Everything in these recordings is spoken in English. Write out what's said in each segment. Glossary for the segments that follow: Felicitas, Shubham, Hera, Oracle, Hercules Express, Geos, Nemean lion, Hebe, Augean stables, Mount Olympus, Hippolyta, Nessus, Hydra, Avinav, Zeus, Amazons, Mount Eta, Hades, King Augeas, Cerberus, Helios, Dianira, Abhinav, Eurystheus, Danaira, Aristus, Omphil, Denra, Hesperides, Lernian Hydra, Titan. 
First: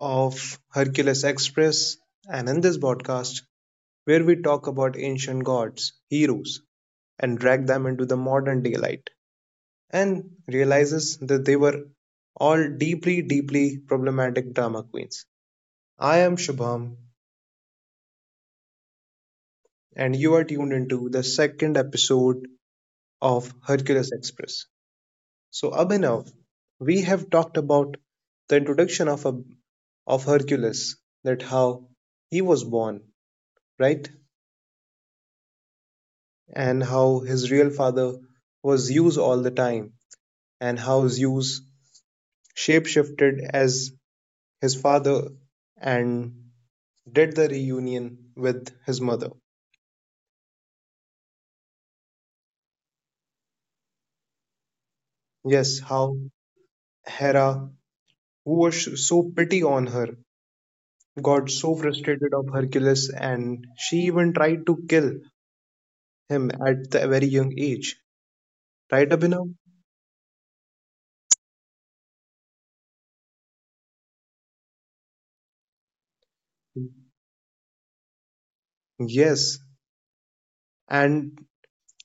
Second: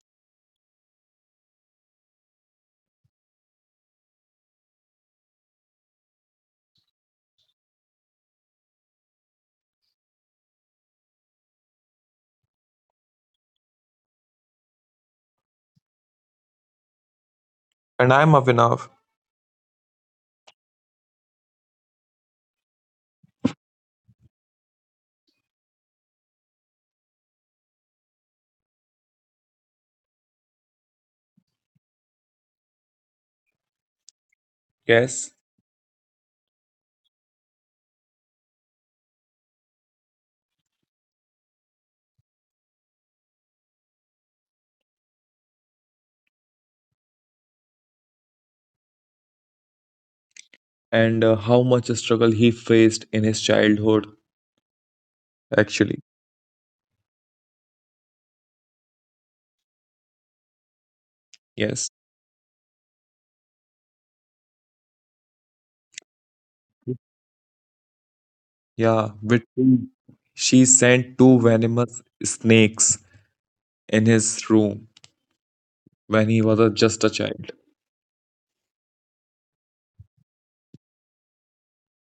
of Hercules Express, and in this podcast, where we talk about ancient gods, heroes, and drag them into the modern daylight, and realizes that they were all deeply, deeply problematic drama queens. I am Shubham, And I'm Avinav. and you are tuned into the second episode of Hercules Express. So, up Abhinav, we have talked about the introduction of a of Hercules, that how he was born, right? Yes. And how his real father was Zeus all the time, and how Zeus shapeshifted as his father and did the reunion with his mother. And how much struggle he faced in his childhood. Yes, Actually. how Hera, who was so pity on her, got so Yes. frustrated of Hercules, and she even tried to kill him at the very young age. Right, Yeah. Abhinav? She sent two venomous snakes in his room when he was a, just a child. Yes. And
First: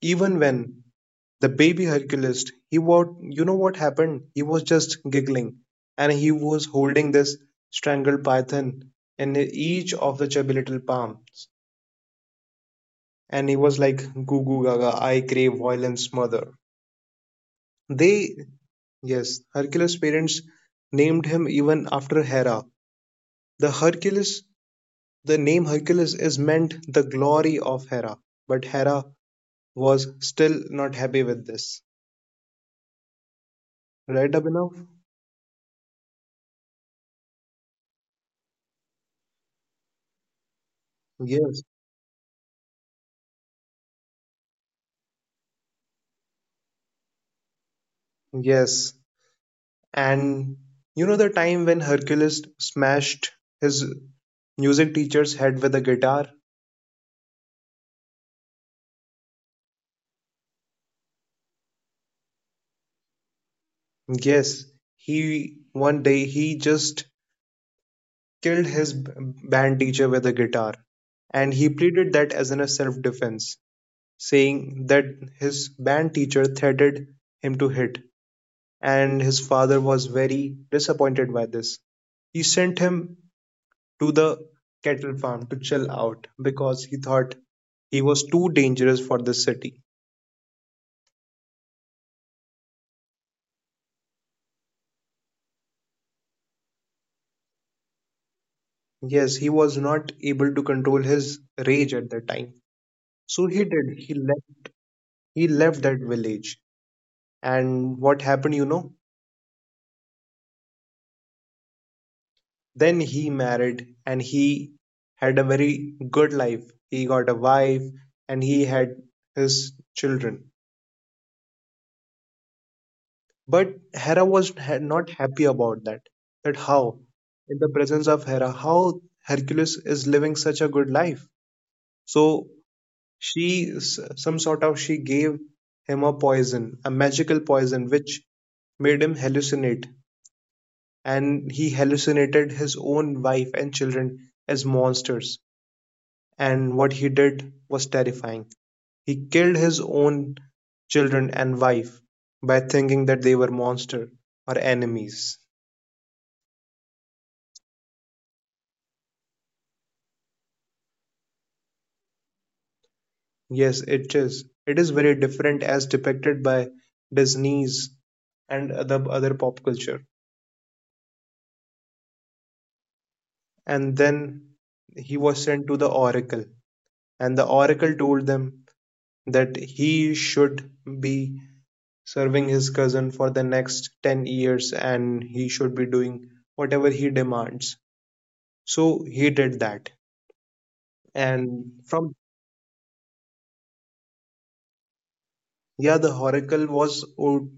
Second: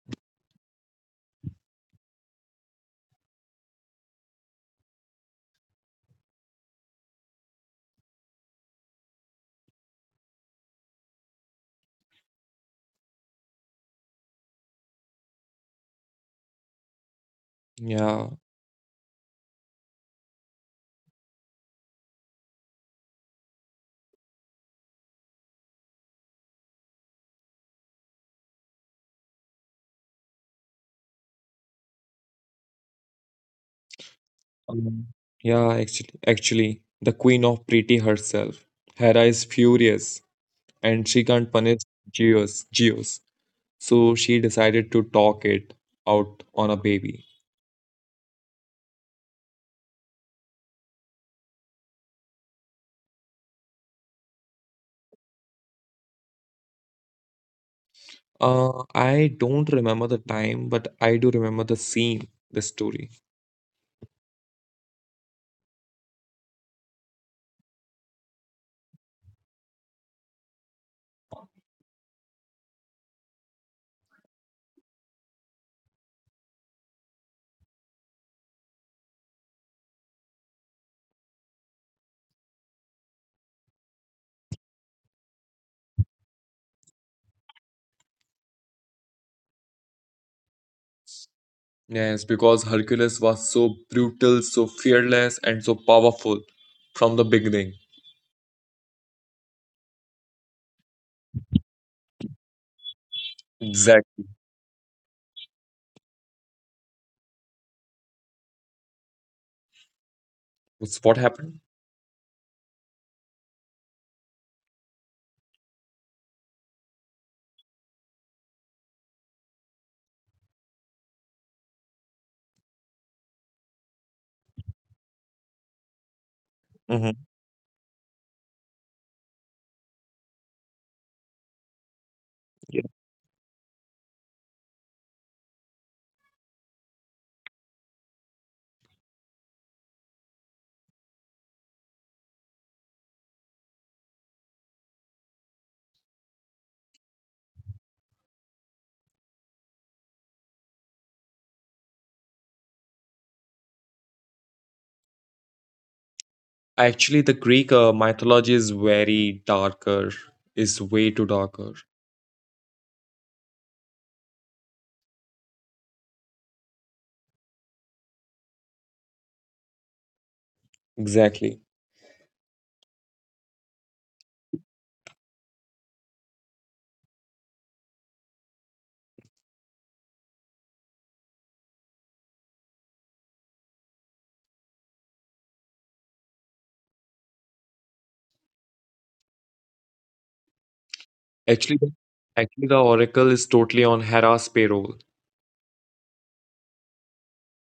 even when the baby Hercules, he was, you know what happened? He was just giggling, and he was holding this strangled python in each of the chubby little palms. And he was like, "Goo goo gaga, I crave violence, mother." Yeah. They, yes, Hercules' parents named him even after Hera. The Hercules, the name Hercules is meant the glory of Hera, but Hera was still not happy with this. Right, Abhinav? Um, yeah, actually, the queen of pretty herself. Hera is furious and she can't Yes, punish Geos. So she decided to talk it out on a baby. yes. And you know the time when Hercules smashed his music teacher's head with a guitar? I don't remember the time, but I do remember the scene, the story. Yes, he one day he just killed his band teacher with a guitar. And he pleaded that as in a self defense, saying that his band teacher threatened him to hit. And his father was very disappointed by this. He sent him to the cattle farm to chill out because he thought he was too dangerous for the city. Yes, because Hercules was so brutal, so fearless, and so powerful from the beginning. Yes, he was not able to control his rage at that time. So he did. He Exactly. left. He left that village. And what happened, you know? That's what happened. Then he married, and he had a very good life. He got a wife, and he had his children. But Hera was not happy about that. That how, Hmm. in the presence of Hera, how Hercules is living such a good life. So Yeah. Some sort of, she gave him a poison, a magical poison, which made him hallucinate. And he hallucinated his own wife and children as monsters. And what he did was terrifying. He killed his own children and wife by thinking that they were monster or enemies. Actually, the Greek mythology is very darker, is way too darker. Yes, it is. It is very different as depicted by Disney's and other pop culture. Exactly. And then he was sent to the oracle, and the oracle told them that he should be serving his cousin for the next 10 years, and he should be doing whatever he demands. So he did that, Actually, and the- from actually, the Oracle is totally on Hera's payroll. yeah, the oracle was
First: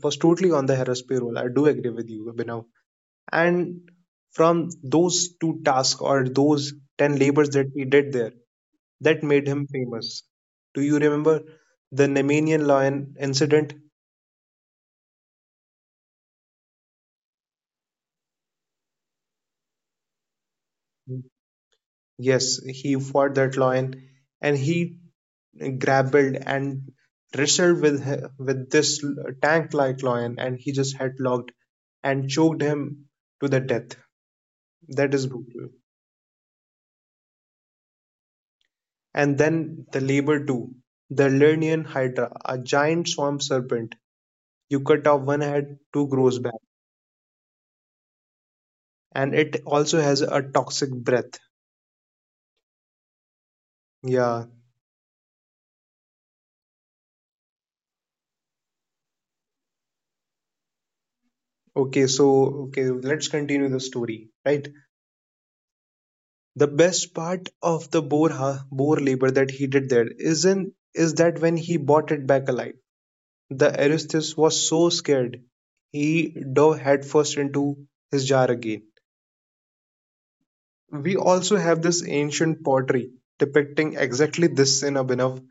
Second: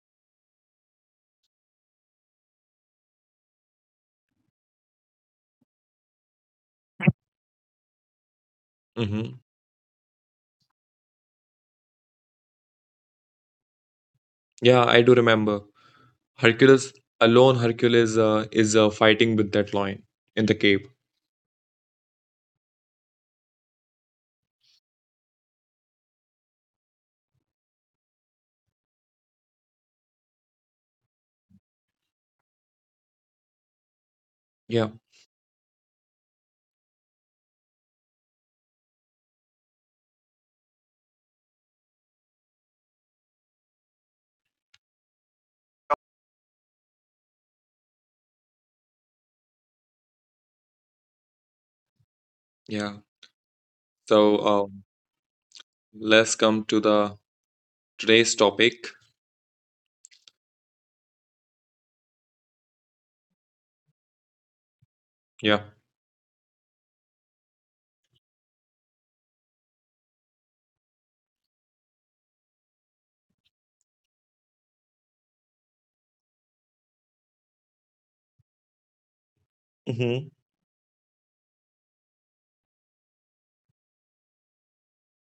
was totally on the hemisphere payroll. I do agree with you, Abhinav. And from those two tasks or those 10 labors that he did there, that Hmm. made him famous. Do you remember the Nemean lion incident? Yeah, I do remember. Hercules Hercules is fighting with that lion in the cave. Yes, he fought that lion, and he grappled and wrestled with with this tank like lion, and he just headlocked and choked him to the death. Yeah, That is brutal. And then the labor too. The Lernian Hydra, a giant swamp serpent. You cut off one head, two grows back. And it also has a toxic breath. yeah. Yeah. So let's come to the today's topic. Okay, so okay, let's continue the story, right? Yeah. The best part of the boar labor that he did there isn't is that when he bought it back alive, the Aristus was so scared he dove headfirst into his jar again. Hmm. We also have this ancient pottery depicting exactly this in Abhinav,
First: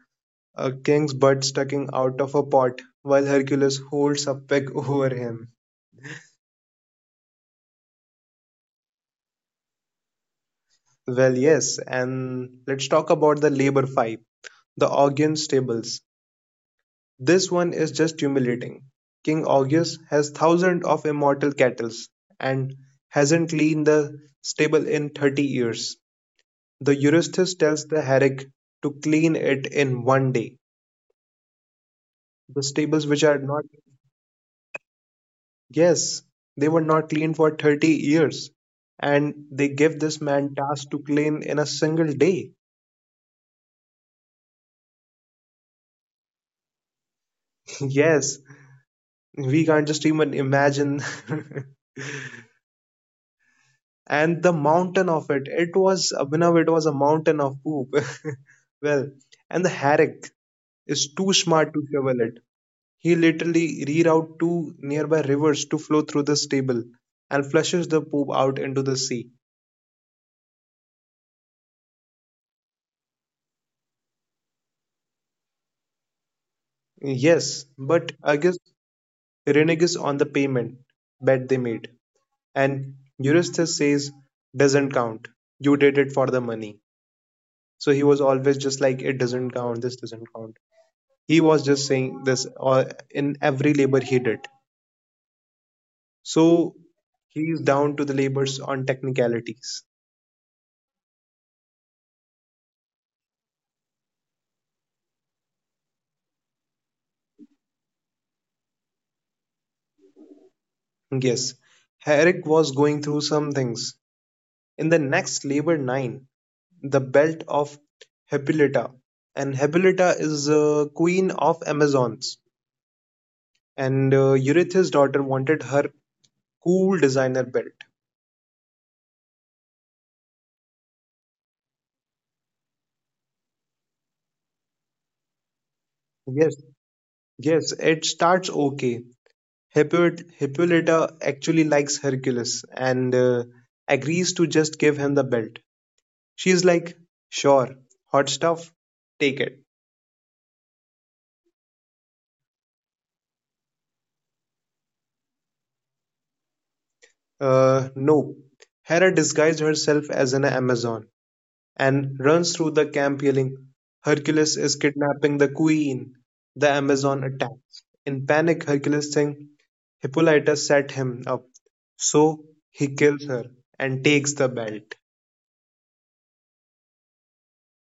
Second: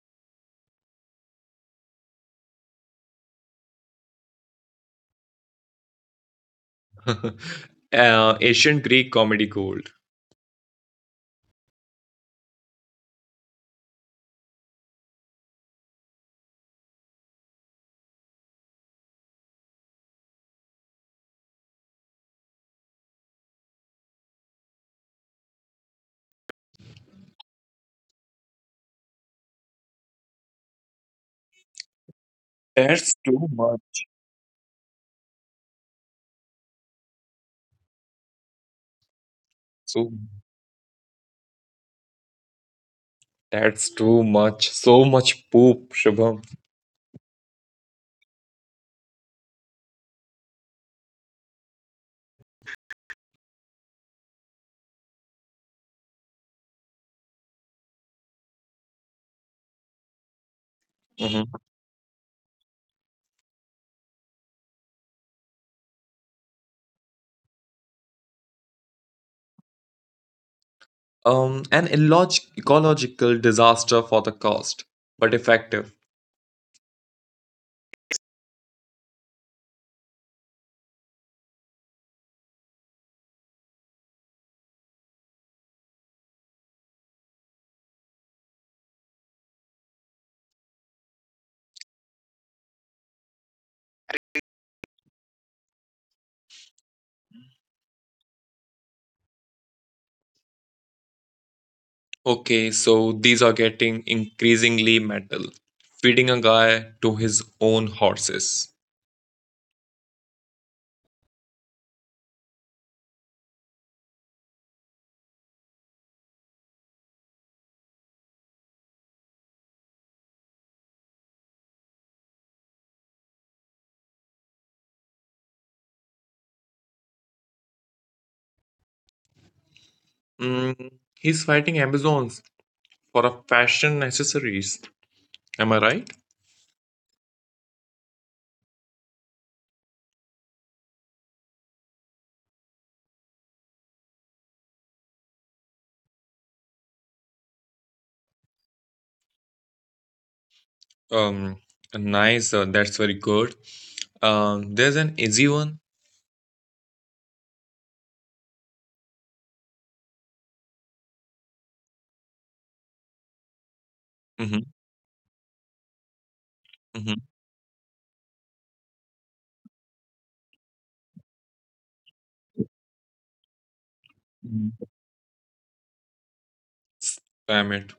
a king's butt sticking out of a pot while Hercules holds a peg over him. Ancient Greek comedy gold. Well, yes, and let's talk about the labor five, the Augean stables. This one is just humiliating. King Augeas has thousands of immortal cattle and hasn't cleaned the stable in 30 years. The Eurystheus tells the Herrick to clean it in one day. The stables That's which are too not, much. yes, they were not cleaned for 30 years. And they give So this man task to clean in a single day. that's too much, so much poop, Shubham. Yes, we can't just even imagine. And the mountain of it, it was, Abhinav, it was a mountain of poop. Well, and the Herrick is too smart Mhm. to shovel it. He literally reroutes two nearby rivers to flow through the stable and flushes the poop out into the sea. Ecological disaster for the cost, but effective. Yes, but I guess reneges on the payment bet they made, and Eurystheus says, doesn't count. You did it for the money. So he was always just like, it doesn't count, this doesn't count. He was just saying this in every labor he did. So he's down to the labors on technicalities. Okay, so these are getting increasingly metal. Feeding a guy to his own horses. Yes, Herrick was going through some things in the next labor 9, the belt of Hippolyta, and Hippolyta is queen of Amazons, and Eurytheus daughter wanted her cool designer belt. Mm, he's fighting Amazons for a fashion accessories. Am I Yes, right? yes, it starts. Okay, Hippolyta actually likes Hercules and agrees to just give him the belt. She's like, "Sure, hot stuff, take it." Um, nice. That's very good. There's an easy one. No. Hera disguised herself as an Amazon and runs through the camp yelling, "Hercules is Mm-hmm, kidnapping the queen." The Amazon mm-hmm. attacks. In panic, Hercules thinks Hippolyta set him up, so he kills her and takes the belt. Damn it.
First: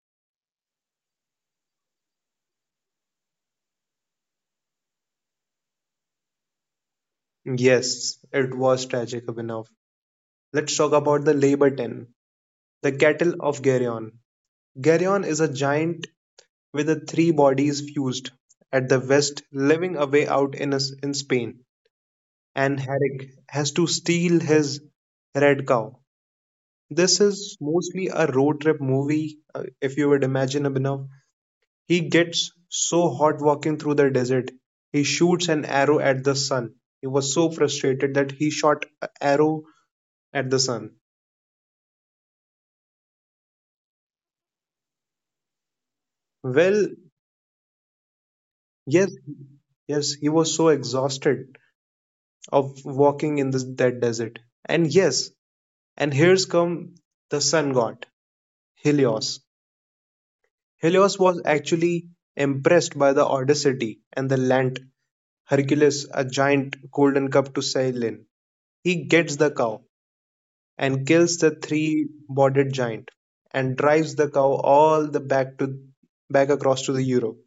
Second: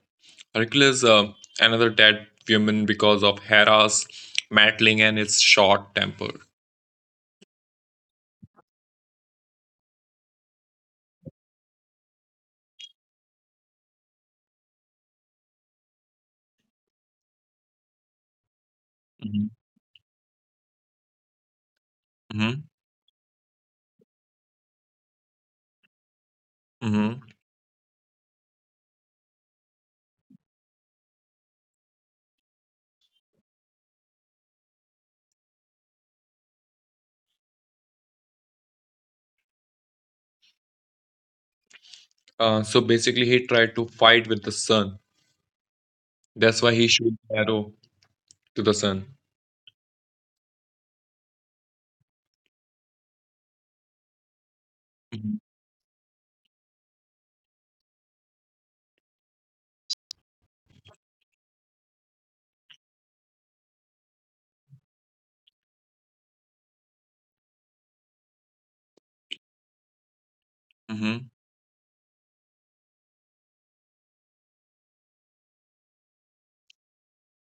Hercules, another dead woman because of Hera's meddling and his short temper. Yes, it was tragic enough. Let's talk about the Laberton, the cattle of Geryon. Geryon is a giant with the three bodies fused at the west, Mhm. living away out in Spain. Mhm. And Herrick has to steal his red cow. Mhm. This is mostly a road trip movie, if you would imagine, Abhinav. He gets so hot walking through the desert. He shoots an arrow at the sun. He was so frustrated that he shot an arrow at the sun. So basically, he tried to fight with the sun. That's why he Well, shoot arrow to the sun. yes, yes, he was so exhausted of walking in that desert. And yes, Mhm. and here's come the sun god, Helios. Helios was actually impressed by the audacity and the land Hercules, a giant golden cup to sail in. He gets the cow and Mhm. kills the three-bodied giant and drives the cow all the back to back across to the Europe,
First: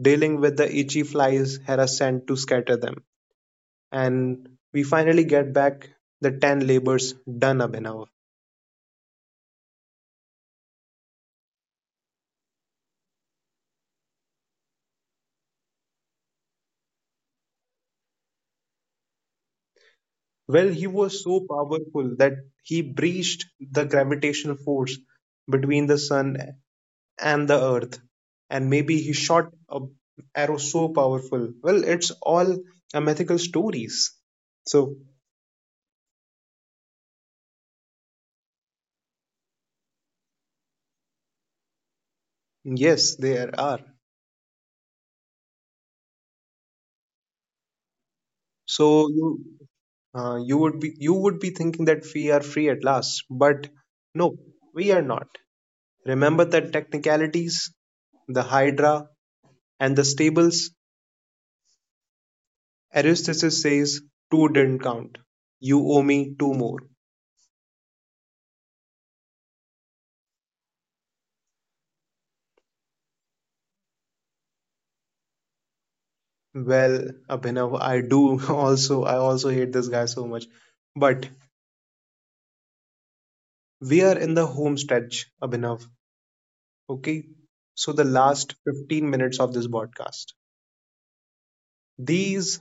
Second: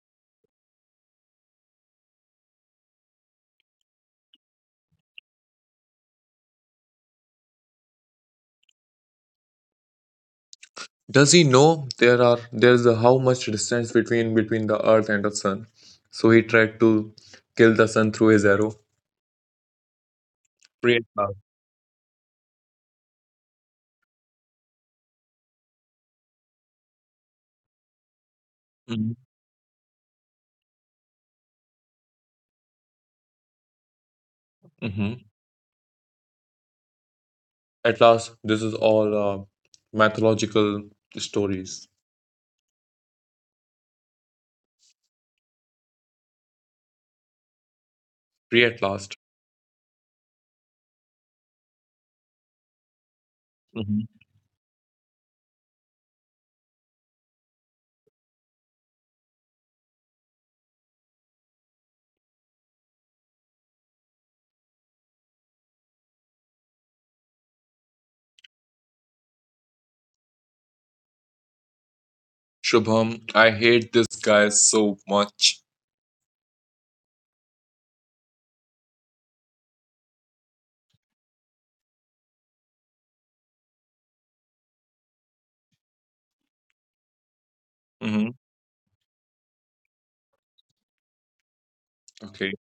dealing with the itchy flies Hera sent to scatter them. And we finally get back the 10 labors done, Abhinav. Does he know there are there's a, how much distance between the earth and the sun? So he tried to kill the sun through his arrow. Well, he Great was love. so powerful that he breached the gravitational force between the sun and the earth, and maybe he Mhm. shot a arrow so powerful. Well, it's all a mythical stories. So Mhm. At last, this is all mythological stories. yes, there are. Free at So last. You would be thinking that we are free at last, but no, we are not. Remember the technicalities, the Hydra, and the stables. Aristoteles says, two didn't count. You owe me two more. Shubham, I hate this guy so much. Well, Abhinav, I do also. I also hate this guy so much. But we are in the home stretch, Abhinav. Okay? So the Hmm. last 15 minutes of this broadcast. Okay. These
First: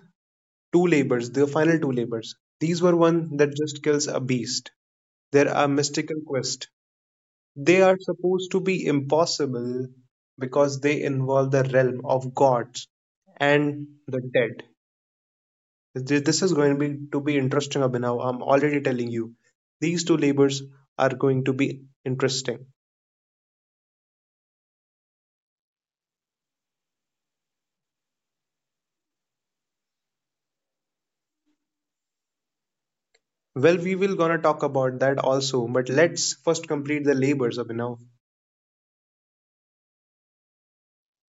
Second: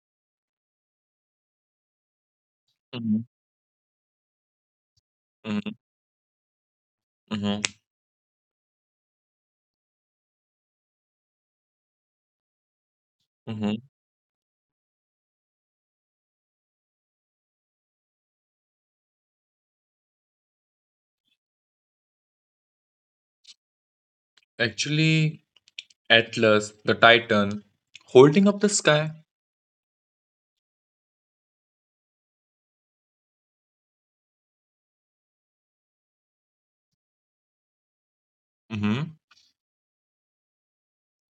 two labors, the final two labors, these were Hmm. one that just kills a beast. There are Hmm. mystical quests. Hmm. They are supposed to be impossible because they involve the realm of gods Hmm. and the dead. This is going to be interesting, Abhinav. I'm already telling you. These two labors are going to be interesting. Actually, Atlas, the Titan, holding up the sky. Well, we will gonna talk about that also, but let's first complete the labors, Abhinav. Hmm.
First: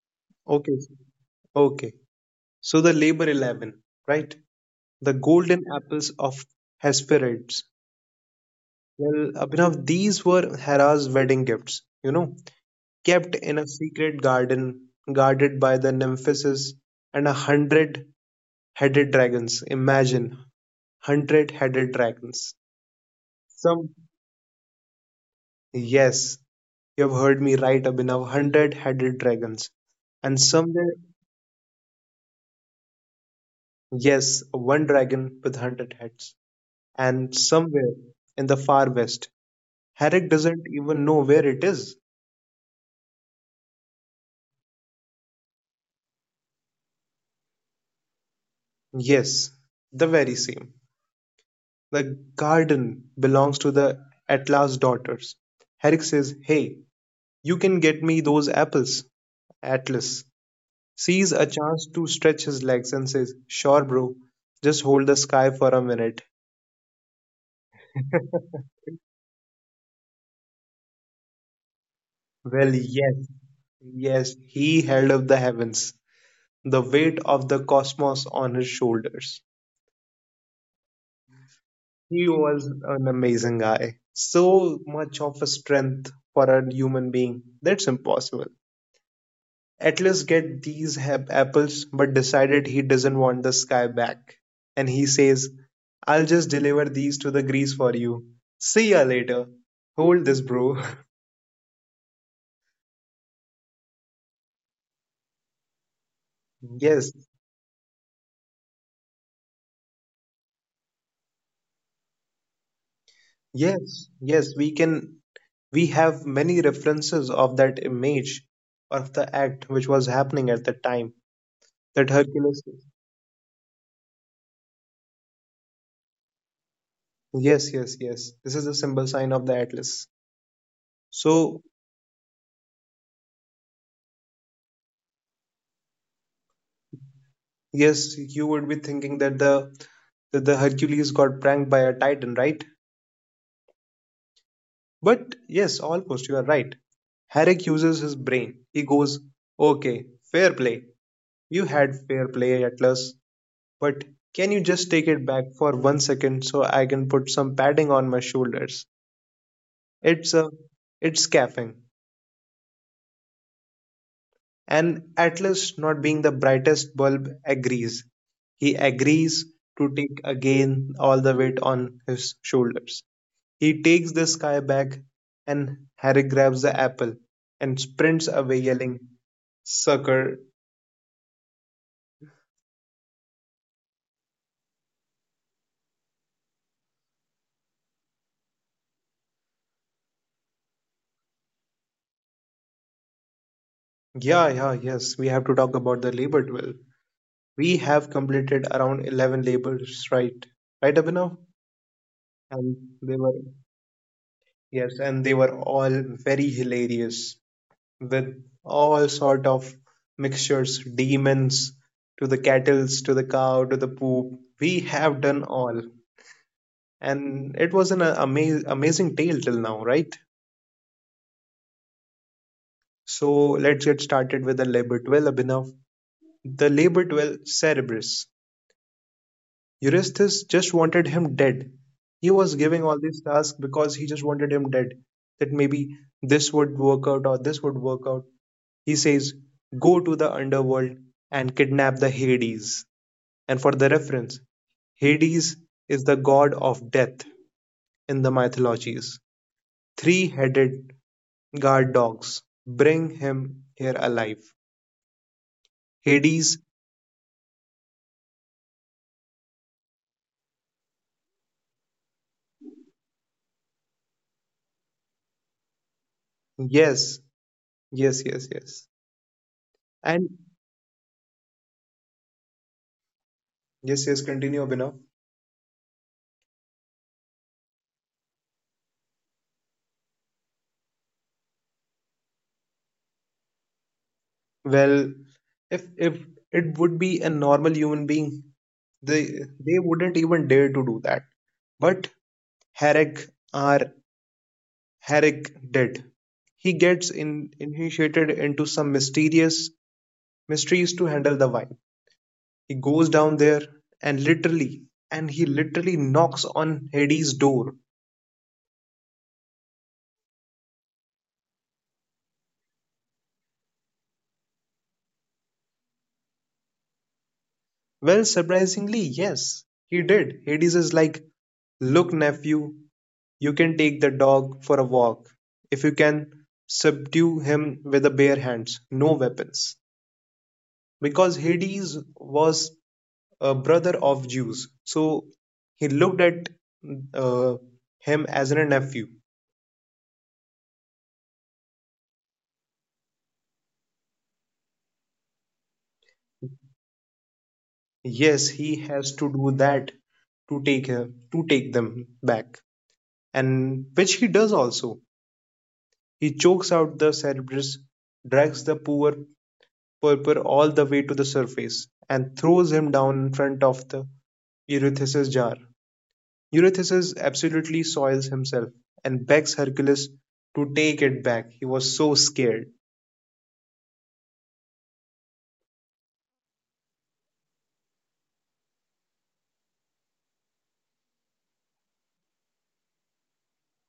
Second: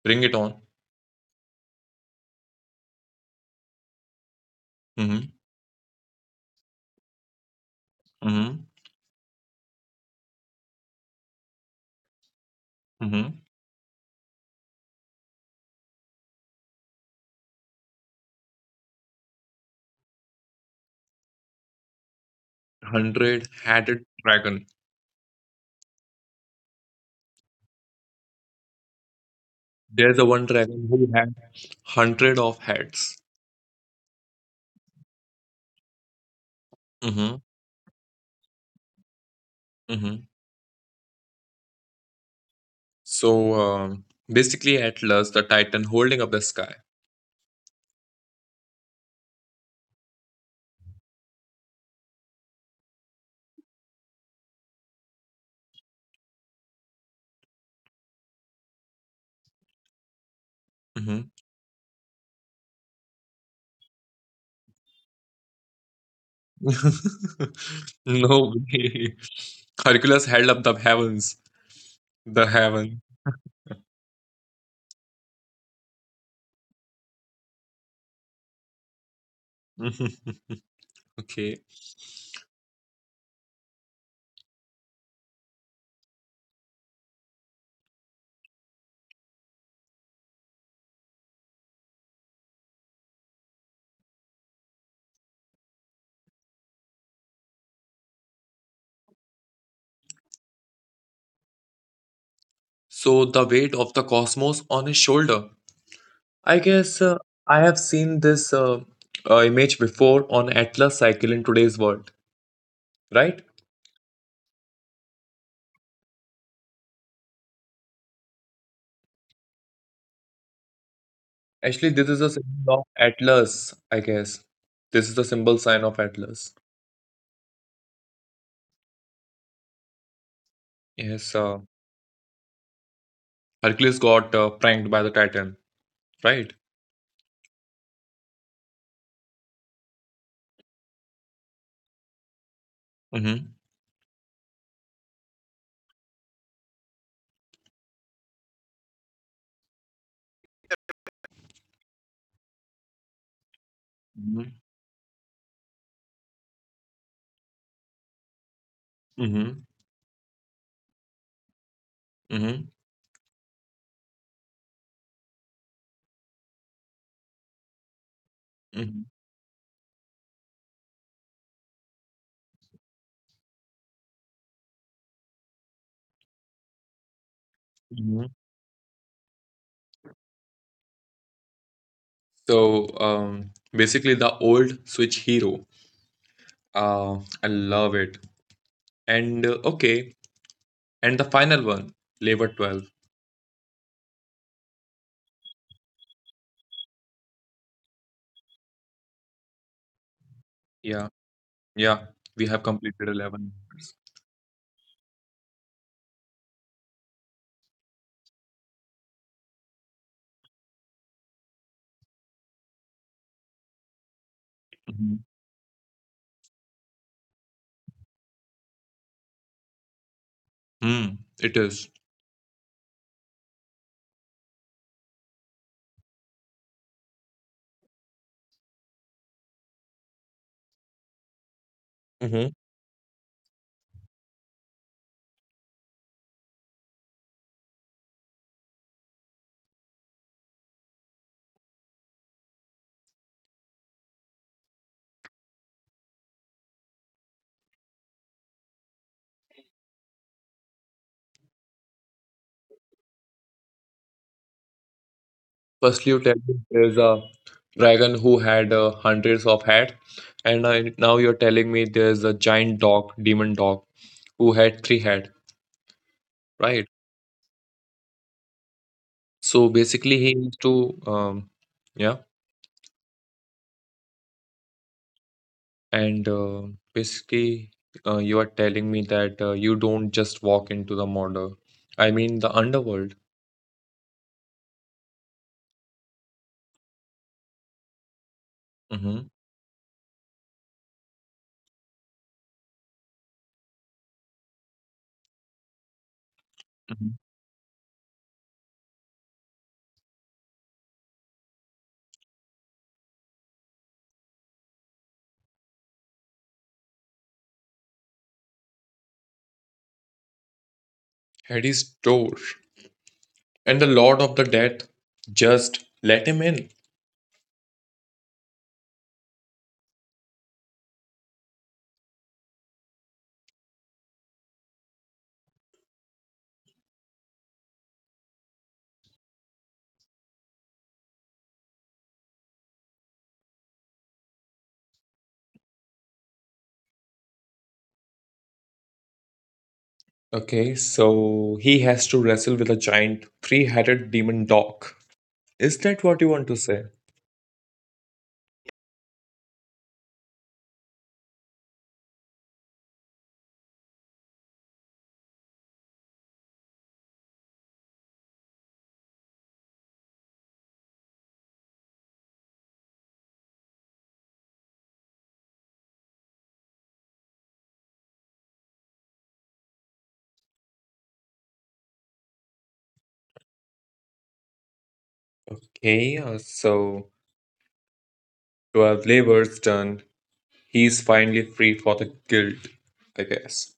Bring it on. Okay. Okay. So the labor 11, right? The Hmm. golden apples of Hesperides. Hmm. Well, Abhinav, these were Hera's wedding gifts, you know, kept Hmm. in a secret garden guarded by the Nymphesses and a hundred headed dragons. Imagine hundred headed dragons. Hundred Some, headed dragon. yes, you have heard me right, Abhinav, hundred headed dragons. There's a And one dragon somewhere, who had hundred of heads. yes, one dragon with hundred heads. And Hmm. somewhere in the far west, Herrick Hmm. doesn't even know where it is. So basically, Atlas, the Titan, holding up the sky. Yes, the very same. The garden belongs to the Atlas daughters. Herrick says, "Hey, you can get me those apples." Atlas Mhm. sees a chance to stretch his legs and says, "Sure, bro, just hold the sky for a minute." No way. Hercules held up the heavens. The Well, heaven. yes, yes, he held up the heavens, the weight of the cosmos on his shoulders. Okay. He was an amazing guy. So much of a strength for a human being. That's impossible. Atlas get these apples but decided he doesn't want the sky back. And he says, "I'll just deliver these to the Greece for you. See ya later. Hold this, bro." So the weight of the cosmos on his shoulder. I guess Yes, I have seen this image before on Atlas cycle in today's world, right? yes, yes, we can. We have many references of that image of the act which was happening at the time. Actually, That this is a Hercules. symbol of Atlas, I guess. This is the symbol sign of Atlas. Yes, yes, yes. This is the symbol sign of the Atlas. Yes, So, Hercules got pranked by the Titan, right? yes, you would be thinking that the Hercules got pranked by a Titan, right? Mm-hmm. But yes, almost, you are right. Herrick uses his brain. He goes, "Okay, fair play. You had fair play, Atlas. But can Mm-hmm. you just take it back for one second so I can put some padding on my shoulders? Mm-hmm. It's a, it's caffeine." And Atlas, not being the brightest bulb, agrees. He Mm-hmm. agrees to take again all the weight on his shoulders. He takes the sky back, and Harry grabs the apple and sprints Mm-hmm. away, yelling, "Sucker." So basically, the old Switch hero. Uh, I love it. And okay, and the final one, Labor 12. Yeah, yeah, yes. We have to talk about the labor duel. We have completed around 11 labors, right? Right, Yeah. Abhinav? Yeah, we And have they completed were, 11 minutes. yes, and they were all very hilarious with all sort of mixtures, demons, to the cattles, to the cow, to the poop. We have Mhm. done all. And it was an amazing tale till now, right? Mm, it is. So let's get started with the labor 12, Abhinav. The labor 12 Cerebrus. Eurystheus just wanted him dead. He was Hmm. giving all these tasks because he just wanted him dead. That maybe this would work out or this would work out. He says, "Go to the underworld and kidnap the Hades." And for the reference, Hades is the god of death in the mythologies. Three headed guard dogs. Bring him here alive. Firstly, you tell Hades, me there's a dragon who had hundreds of head, now you're telling me there's a giant dog, demon dog, who had three head, right? yes, yes, yes, yes. So And basically, he used to, yeah, yes, yes, continue, Abhinav. and basically, you are telling me that you don't just walk into the murder. I mean, the underworld. Well, if it would be a normal human being, they Mm-hmm. they wouldn't even dare to do that. But Herrick are Herrick did. He gets in, initiated into some mysterious mysteries to handle the wine. He goes down there and literally and he literally knocks on Hades' door. Hades' door. And the Lord of the Death just let him in. Well, surprisingly, yes, he did. Hades is like, "Look, nephew, you can take the dog for a walk if you can subdue him with the bare hands, no weapons." Because Hades was a brother of Zeus, so he looked at uh, him as a nephew. Okay, so he has to wrestle with a giant three headed demon dog. Is that what you want to say? Yes, he has to do that to take them back, and which he does also. He chokes out the Cerberus, drags the poor Purpur all the way to the surface, and throws him down in front of the Eurysthus' jar. Eurystheus absolutely soils himself and begs Hercules to take it back. He was so scared. Okay, so 12 labors done. He's finally free for the guild, I guess.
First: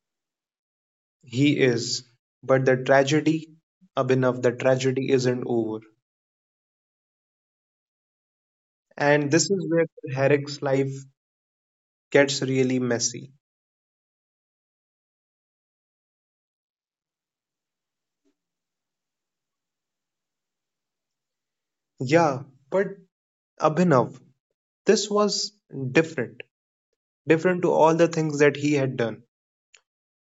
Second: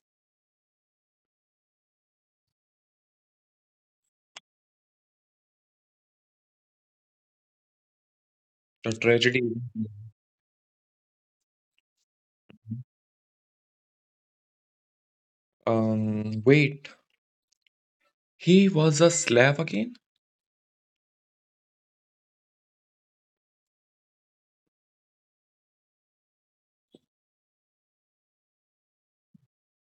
He is. But the tragedy, Abhinav, the tragedy isn't over. The And tragedy. this is where Herrick's life gets really messy. Wait, he was a slave again? Yeah, but Abhinav, this was different. Different to all the things that he had done.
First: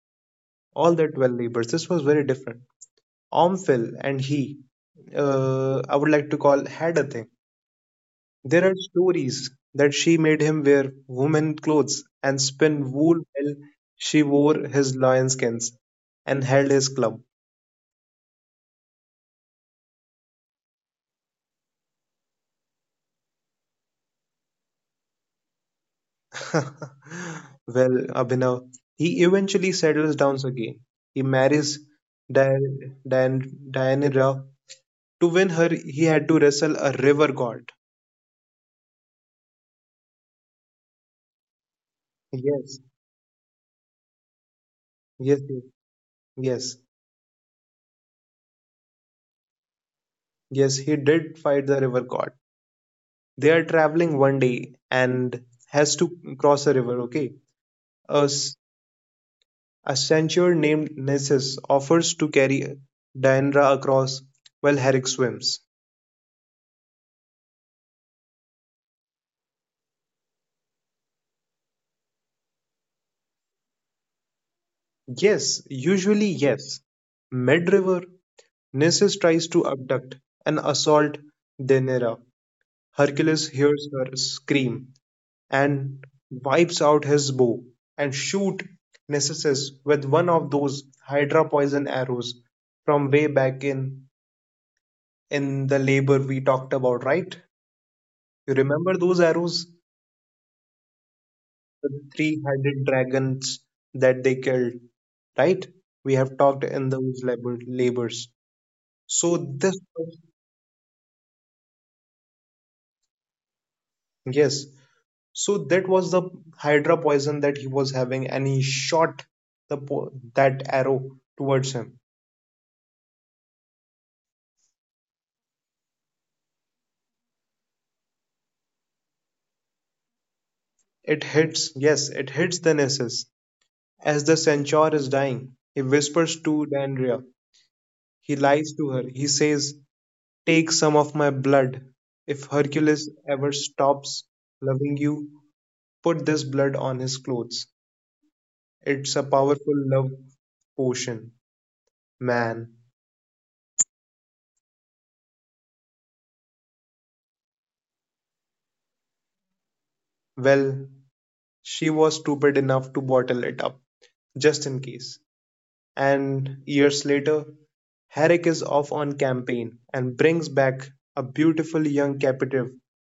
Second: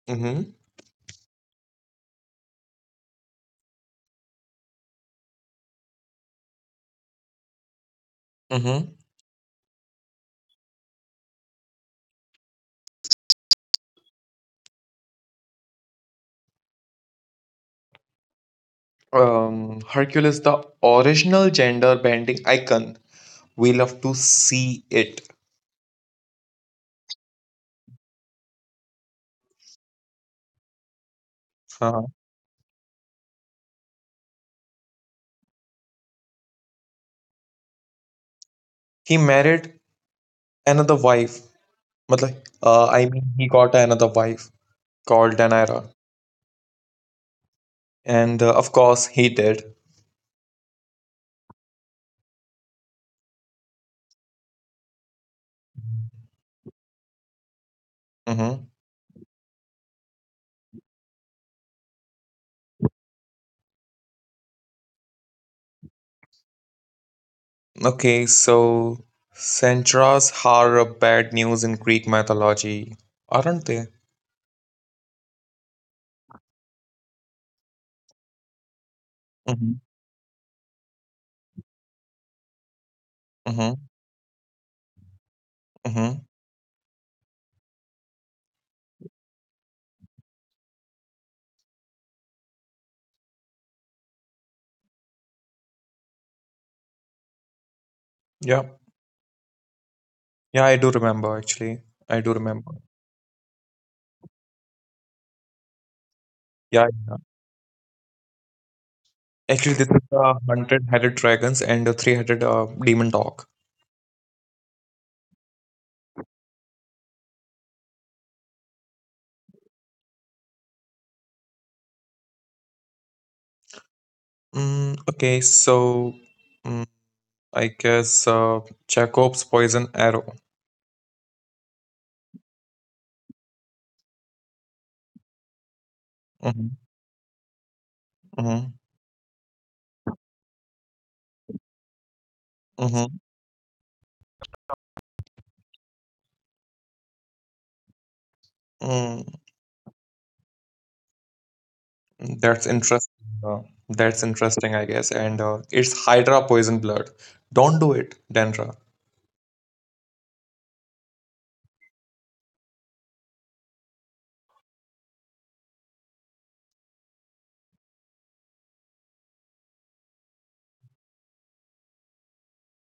Mm-hmm. All the 12 labors. This was very different. Omphil and he, I would like to call, had a thing. There are Mm-hmm. stories that she made him wear woman clothes and spin wool while she wore his lion skins and held his club. Hercules, the original gender bending icon. We love to see it. Well, Abhinav, he eventually settles down again. He marries Dianira. To win her, he had to wrestle a river god. He married another wife. Matlab, Yes, I mean, he got another wife called yes, Danaira. yes, yes, And of course, he did. yes, he did fight the river god. They are traveling one day and has to cross a river, okay? A Mm-hmm. s- A centaur named Nessus offers to carry Diandra across while Herrick swims. Okay, so Sentras are bad news in Greek mythology, aren't they? Yes, usually yes. Mid-river, Nessus Mm-hmm. tries to abduct and assault Daenerys. Mm-hmm. Hercules hears her scream Mm-hmm. and wipes out his bow and shoot Nessus with one of those Hydra poison arrows from way back in the labor we talked about, right? Yeah. You remember those arrows? Yeah, I do remember actually. I The do remember. three-headed dragons that they killed, right? We have Yeah. talked in those labors. So Actually, this is this, the 100-headed dragons and the 3-headed demon dog. yes, so that was the Hydra poison that he was having, and he shot the po that arrow towards him. Mm, okay, so mm, I guess Jacob's poison arrow. It hits, yes, it hits the Nessus. As the centaur is dying, he whispers to Hmm. Dandrea. He Hmm. lies to her. He says, "Take some of my blood. If Hercules Hmm. ever stops loving you, put this blood on his clothes. It's a Mm, powerful love potion, man." that's interesting. That's interesting, I guess. And it's Hydra poison blood. Don't do it, Denra. Well, she was stupid enough to bottle it up, just in case. And years later, Herrick is off on campaign and brings back a beautiful young captive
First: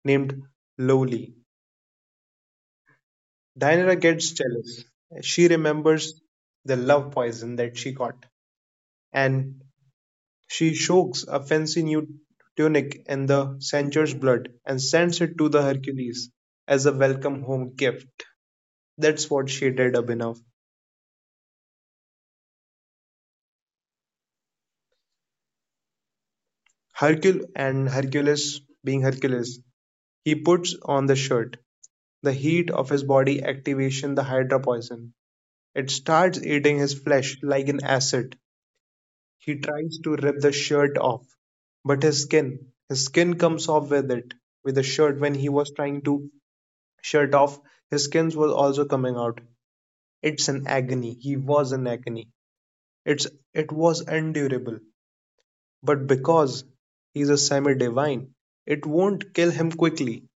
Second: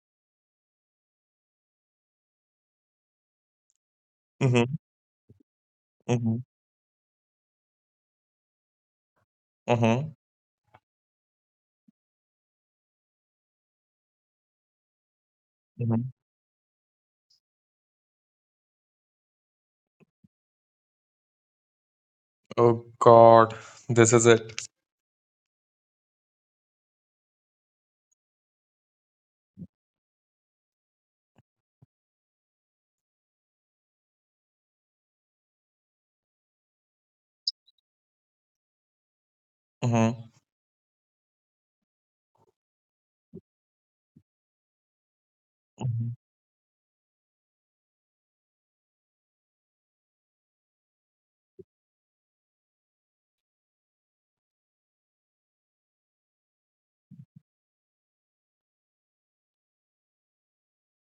named Lowly. Dinah gets Hmm. jealous. She remembers Hmm. the love poison that she got, and Hmm. she shakes a fancy new tunic in the Centaur's blood and sends it to the Hmm. Hercules as a welcome home gift. That's what she did, Abhinav. Oh God, this is it. Hercules being Hercules, he puts on the shirt. The heat of his body activation the Hydra poison. It starts eating his flesh like an acid. He Hmm. tries to rip the shirt off, but his skin comes off with it, with the shirt when Hmm. he was trying to shirt off. His skins was also coming out. It's an agony. He was an agony. It's it was endurable. But because he's a semi divine, it won't kill him quickly.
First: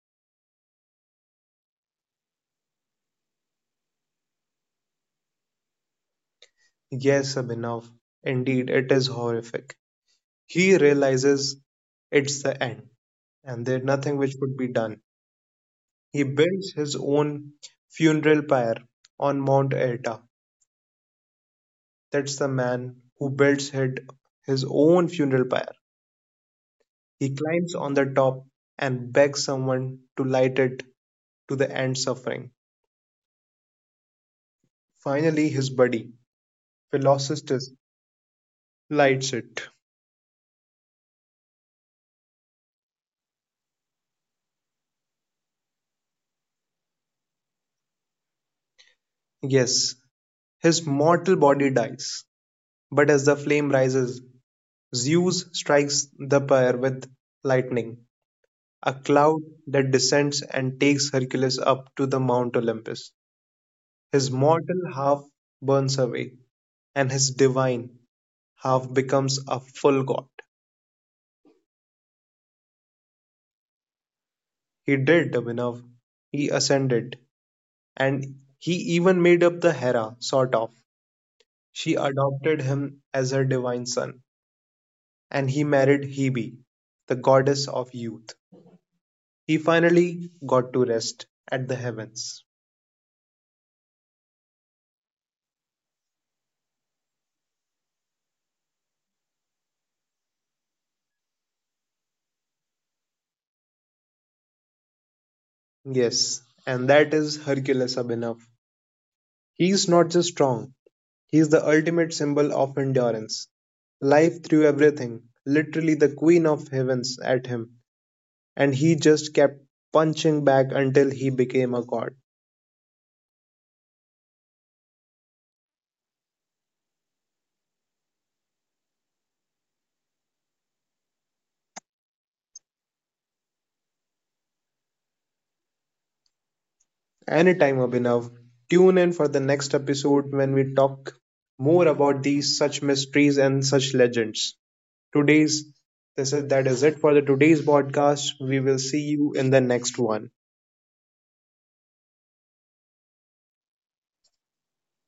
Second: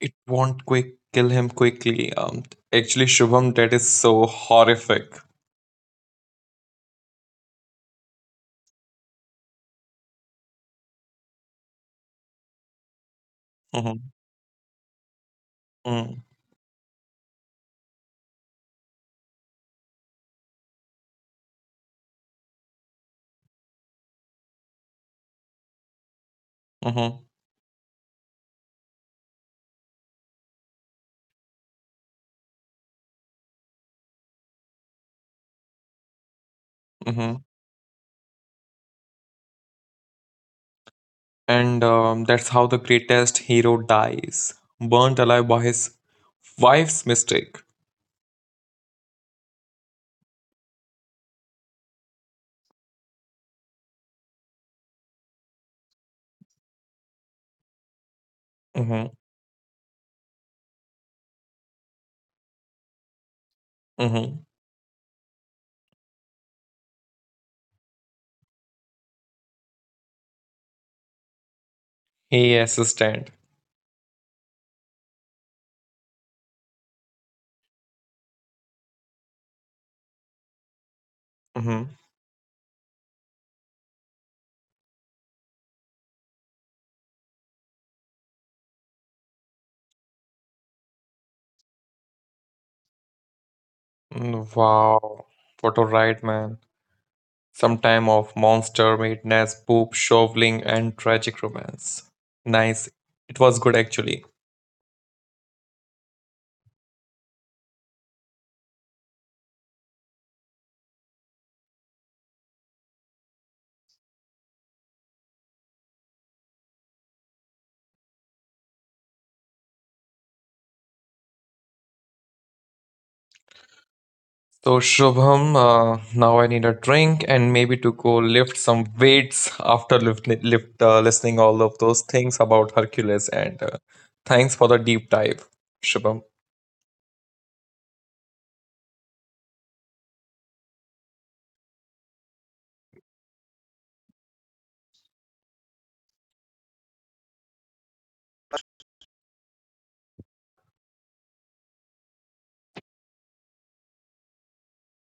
It won't quick kill him quickly. Actually, Shubham, that is so horrific. Yes, Abhinav. Indeed, it is horrific. He realizes it's the end, and there's Mhm, nothing which could be done. mhm, He builds his own funeral pyre on Mount Eta. That's the man who builds his own funeral pyre. mhm, He climbs on the top and begs someone to light it to the end suffering. Finally, his buddy, mhm. Felicitas, lights it. And that's how the greatest hero dies, burnt alive by his wife's mistake. Yes, his mortal body dies, but as the flame rises, Zeus strikes the pyre with lightning, a Mm-hmm, cloud that descends and takes Hercules up to the Mount Olympus. His mm-hmm. mortal half burns away, and his divine half becomes a full god. He assistant. He did, Abhinav. He ascended. And he even made up the Hera, sort of. Mm-hmm. She adopted him as her divine son, and he married Hebe, the goddess of youth. He finally got to rest at the heavens. Mm, wow, what a ride, man. Some time of monster madness, poop shoveling, and tragic romance. Nice. It was good actually. Yes, and that is Hercules Abhinav. He is not just strong, he is the ultimate symbol of endurance. Life threw everything, literally the queen of heavens, at him, and he just kept punching back until he became a god. So Shubham, now I need a drink and maybe to go lift some weights after lift, lift listening all of those things about Hercules. And thanks for the deep dive, Shubham. Anytime, Abhinav. Tune in for the next episode when we talk more about these such mysteries and such legends. Today's this is that is it for the today's podcast. We will see you in the next one.